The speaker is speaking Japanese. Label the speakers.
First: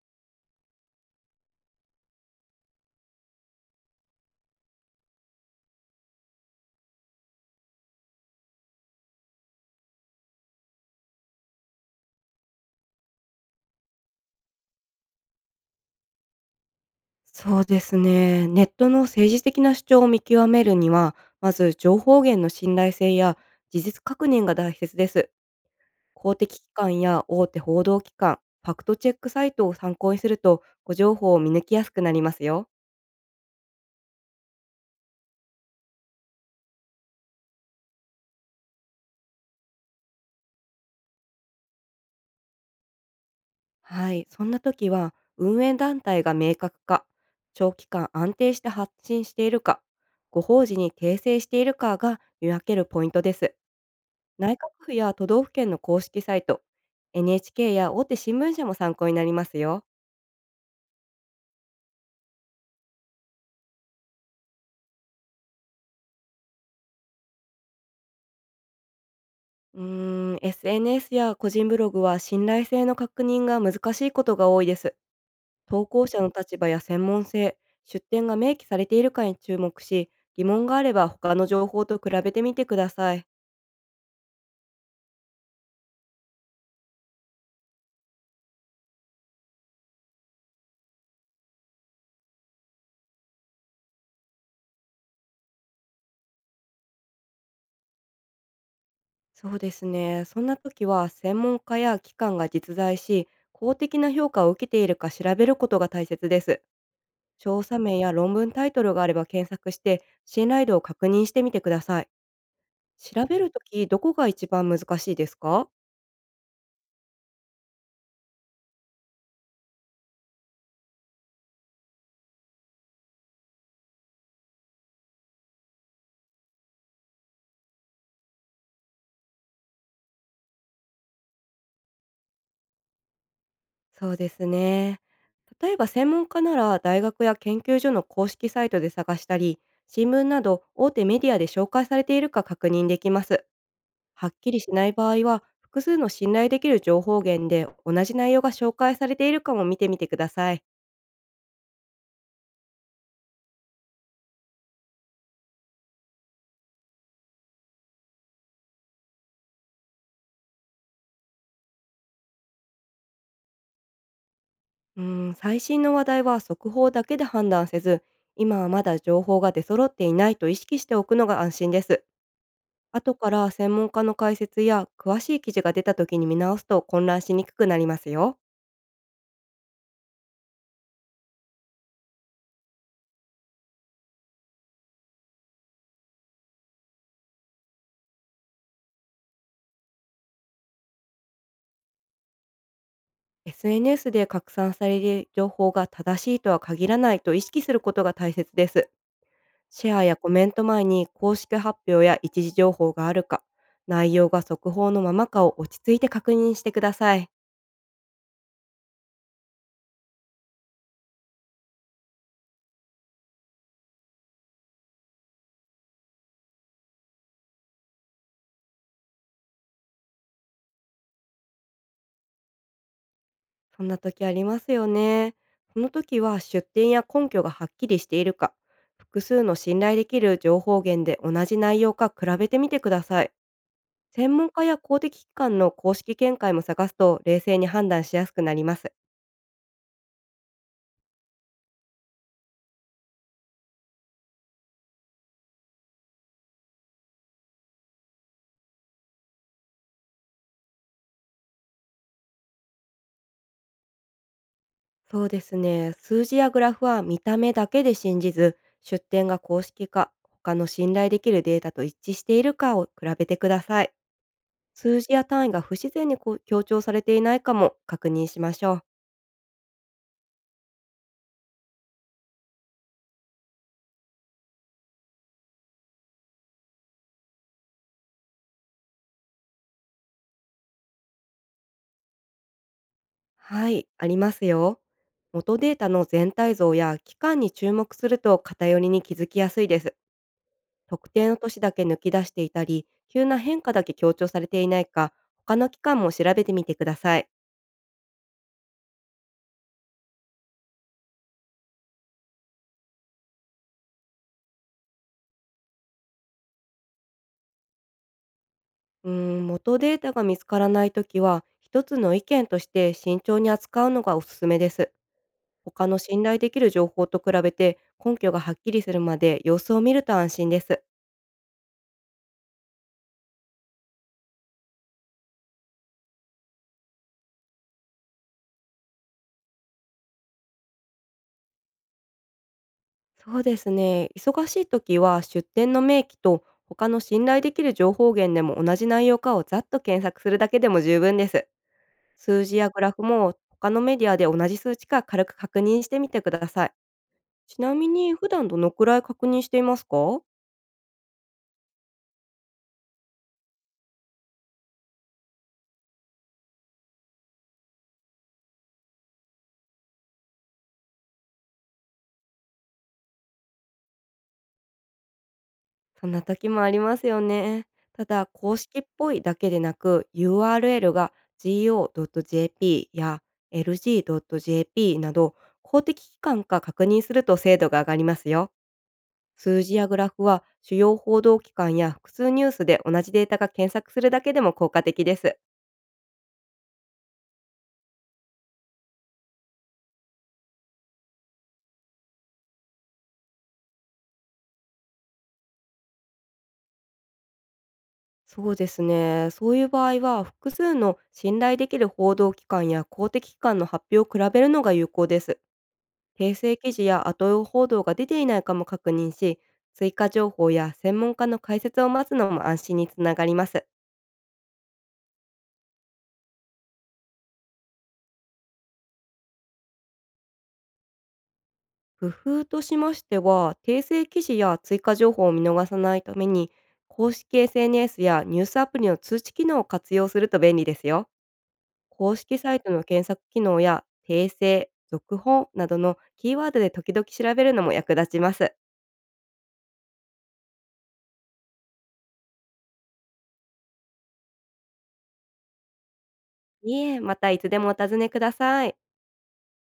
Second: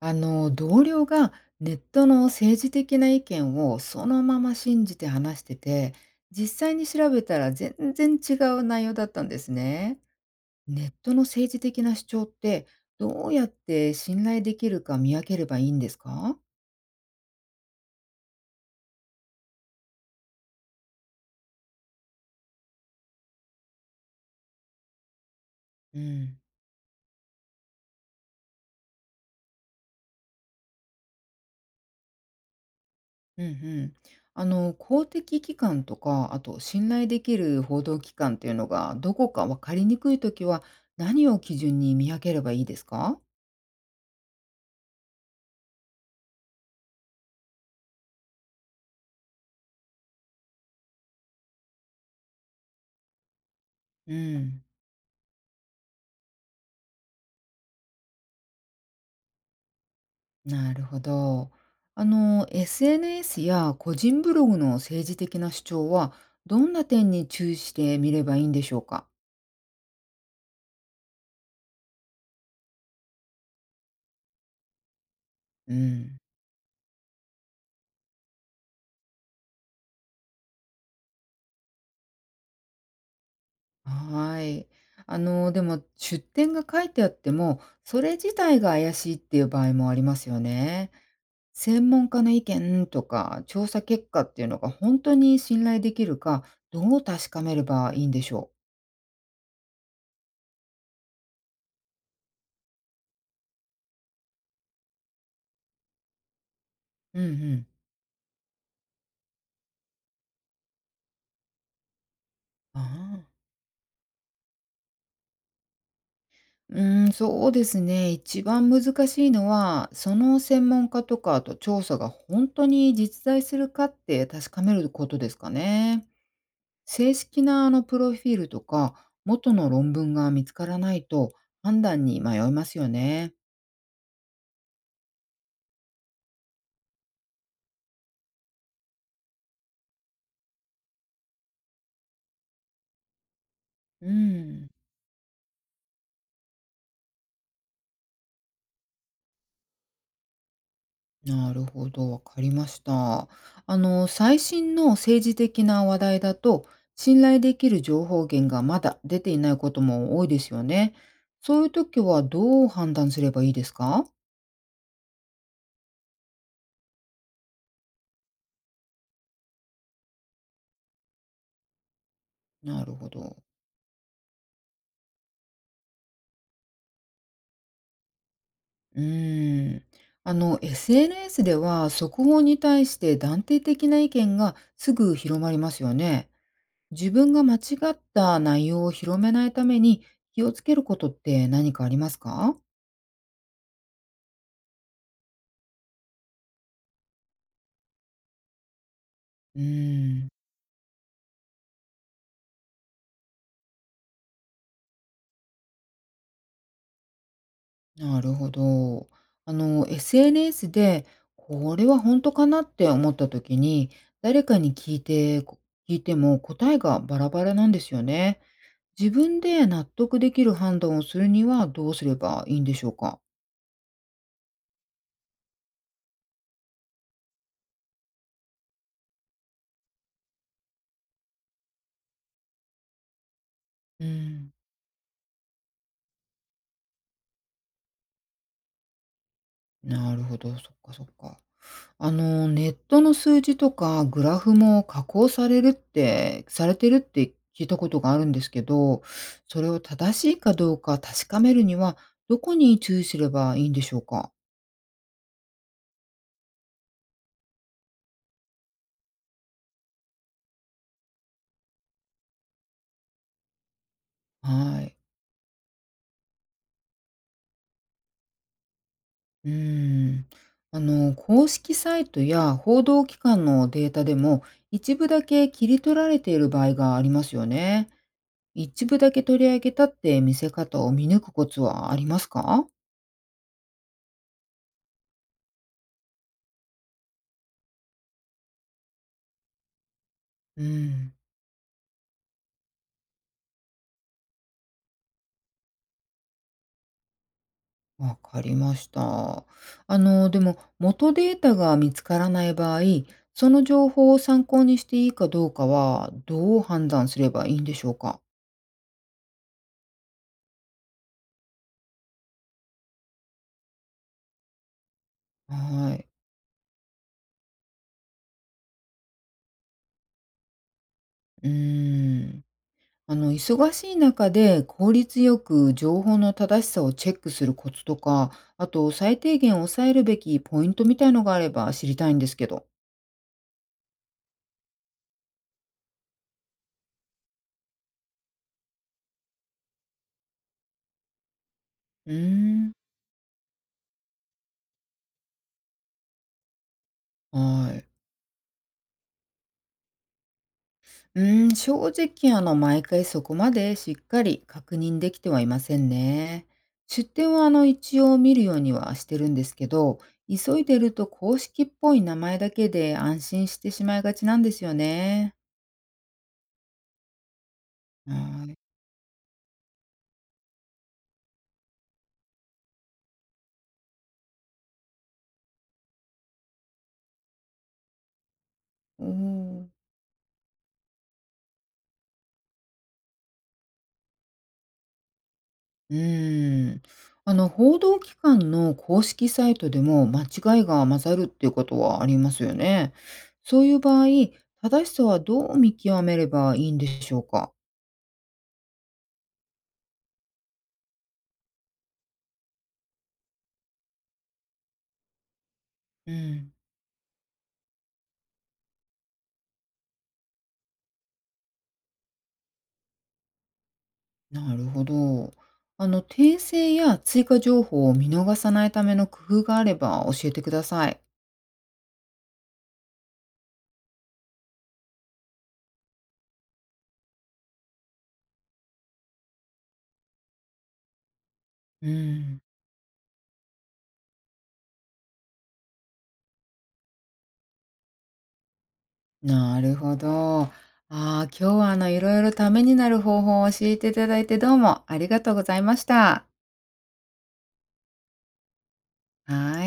Speaker 1: 同僚がネットの政治的な意見をそのまま信じて話してて実際に調べたら全然違う内容だったんですね。ネットの政治的な主張ってどうやって信頼できるか見分ければいいんですか？
Speaker 2: そうですね。ネットの政治的な主張を見極めるには、まず情報源の信頼性や事実確認が大切です。
Speaker 1: う
Speaker 2: 公
Speaker 1: ん。
Speaker 2: 的機関や大手報道機関、ファクトチェックサイトを参考にすると、ご情報を見抜きやすくなりますよ。
Speaker 1: うんうん。公的機関とか、あと信頼できる報道機関っていうのがどこか分かりにくいときは何を基準に見分ければいいですか？
Speaker 2: はい、そんな時は、運営団体が明確か、長期間安定して発信しているか、ご法事に訂正しているかが見分けるポイントです。
Speaker 1: う
Speaker 2: 内閣
Speaker 1: ん。
Speaker 2: 府や都道府県の公式サイト、NHK や大手新聞社も参考になりますよ。
Speaker 1: なるほど。SNS や個人ブログの政治的な主張は、どんな点に注意してみればいいんでしょうか？
Speaker 2: うーん、SNS や個人ブログは信頼性の確認が難しいことが多いです。
Speaker 1: う
Speaker 2: 投稿
Speaker 1: ん。
Speaker 2: 者の立場や専門性、出典が明記されているかに注目し、疑問があれば他の情報と比べてみてください。
Speaker 1: はーい。あの、でも、出典が書いてあっても、それ自体が怪しいっていう場合もありますよね。専門家の意見とか、調査結果っていうのが本当に信頼できるか、どう確かめればいいんでしょ
Speaker 2: そうですね。そんな時は専門家や機関が実在し、公的な評価を受けているか調べることが大切です。
Speaker 1: う？うんう
Speaker 2: 調
Speaker 1: ん。
Speaker 2: 査名や論文タイトルがあれば検索して、信頼度を確認してみてください。
Speaker 1: あ
Speaker 2: 調べ
Speaker 1: あ。
Speaker 2: るとき、どこが一番難しいですか？
Speaker 1: そうですね。一番難しいのは、その専門家とか、あと調査が本当に実在するかって確かめることですかね。正式なプロフィールとか、元の論文が見つからないと判断に迷いますよね。
Speaker 2: そうですね。例えば専門家なら大学や研究所の公式サイトで探したり、新聞など大手メディアで紹介されているか確認できます。
Speaker 1: う
Speaker 2: はっきり
Speaker 1: ん。
Speaker 2: しない場合は、複数の信頼できる情報源で同じ内容が紹介されているかも見てみてください。
Speaker 1: なるほど、わかりました。あの、最新の政治的な話題だと、信頼できる情報源がまだ出ていないことも多いですよね。そういう時はどう判断すればいいですか？
Speaker 2: うーん、最新の話題は速報だけで判断せず、今はまだ情報が出揃っていないと意識しておくのが安心です。
Speaker 1: なるほ
Speaker 2: 後か
Speaker 1: ど。
Speaker 2: ら専門家の解説や詳しい記事が出た時に見直すと混乱しにくくなりますよ。
Speaker 1: うーん。あの、SNS では速報に対して断定的な意見がすぐ広まりますよね。自分が間違った内容を広めないために気をつけることって何かありますか？
Speaker 2: SNS で拡散される情報が正しいとは限らないと意識することが大切です。
Speaker 1: う
Speaker 2: シェアや
Speaker 1: ー
Speaker 2: コ
Speaker 1: ん。
Speaker 2: メント前に公式発表や一時情報があるか、内容が速報のままかを落ち着いて確認してください。
Speaker 1: なるほど。あの、SNS で、これは本当かなって思った時に、誰かに聞いて、聞いても答えがバラバラなんですよね。自分で納得できる判断をするにはどうすればいいんでしょうか？
Speaker 2: そんな時ありますよね。その時は出典や根拠がはっきりしているか、複数の信頼できる情報源で同じ内容か比べてみてください。
Speaker 1: う
Speaker 2: 専門
Speaker 1: ん。
Speaker 2: 家や公的機関の公式見解も探すと冷静に判断しやすくなります。
Speaker 1: なるほど、そっかそっか。あの、ネットの数字とかグラフも加工されるって、されてるって聞いたことがあるんですけど、それを正しいかどうか確かめるには、どこに注意すればいいんでしょうか？
Speaker 2: そうですね。数字やグラフは見た目だけで信じず、出典が公式か、他の信頼できるデータと一致しているかを比べてください。
Speaker 1: はい。
Speaker 2: 数字や単位が不自然にこう強調されていないかも確認しましょう。
Speaker 1: うーん。あの、公式サイトや報道機関のデータでも、一部だけ切り取られている場合がありますよね。一部だけ取り上げたって見せ方を見抜くコツはありますか？
Speaker 2: はい、ありますよ。元データの全体像や期間に注目すると偏りに気づきやすいです。
Speaker 1: う
Speaker 2: 特
Speaker 1: ん。
Speaker 2: 定の年だけ抜き出していたり、急な変化だけ強調されていないか、他の期間も調べてみてください。
Speaker 1: わかりました。あの、でも、元データが見つからない場合、その情報を参考にしていいかどうかは、どう判断すればいいんでしょうか？
Speaker 2: うーん、元データが見つからないときは、一つの意見として慎重に扱うのがおすすめです。他
Speaker 1: は
Speaker 2: の
Speaker 1: い。
Speaker 2: 信頼できる情報と比べて根拠がはっきりするまで様子を見ると安心です。
Speaker 1: うーん。あの、忙しい中で効率よく情報の正しさをチェックするコツとか、あと最低限抑えるべきポイントみたいのがあれば知りたいんですけど。
Speaker 2: そうですね。忙しい時は出店の明記と他の信頼できる情報源でも同じ内容かをざっと検索するだけでも十分です。
Speaker 1: う
Speaker 2: 数字
Speaker 1: ー
Speaker 2: や
Speaker 1: ん。
Speaker 2: グラフも他のメディアで同じ数値か軽く確認してみてください。ちな
Speaker 1: は
Speaker 2: み
Speaker 1: い。
Speaker 2: に普段どのくらい確認していますか？
Speaker 1: 正直毎回そこまでしっかり確認できてはいませんね。出典は一応見るようにはしてるんですけど、急いでると公式っぽい名前だけで安心してしまいがちなんですよね。
Speaker 2: そんな時もありますよね。ただ、
Speaker 1: は
Speaker 2: 公
Speaker 1: い。
Speaker 2: 式っぽいだけでなく URL が go.jp や lg.jp など公的機関か確認すると精度が上がりますよ。
Speaker 1: お
Speaker 2: 数
Speaker 1: ー。
Speaker 2: 字やグラフは主要報道機関や複数ニュースで同じデータが検索するだけでも効果的です。
Speaker 1: うーん。あの、報道機関の公式サイトでも間違いが混ざるっていうことはありますよね。そういう場合、正しさはどう見極めればいいんでしょうか。
Speaker 2: そうですね。そういう場合は複数の信頼できる報道機関や公的機関の発表を比べるのが有効です。
Speaker 1: う
Speaker 2: 訂
Speaker 1: ん。
Speaker 2: 正記事や後用報道が出ていないかも確認し、追加情報や専門家の解説を待つのも安心につながります。
Speaker 1: なるほど。あの、訂正や追加情報を見逃さないための工夫があれば教えてください。
Speaker 2: 工夫としましては、訂正記事や追加情報を見逃さないために、公式 SNS やニュースアプリの通知機能を活用すると便利ですよ。
Speaker 1: う
Speaker 2: 公式
Speaker 1: ん、
Speaker 2: サイトの検索機能や訂正、続報などのキーワードで時々調べるのも役立ちます。
Speaker 1: なるほど。ああ、今日はいろいろためになる方法を教えていただいてどうもありがとうございました。
Speaker 2: いいえ、またいつでもお尋ねください。
Speaker 1: はーい。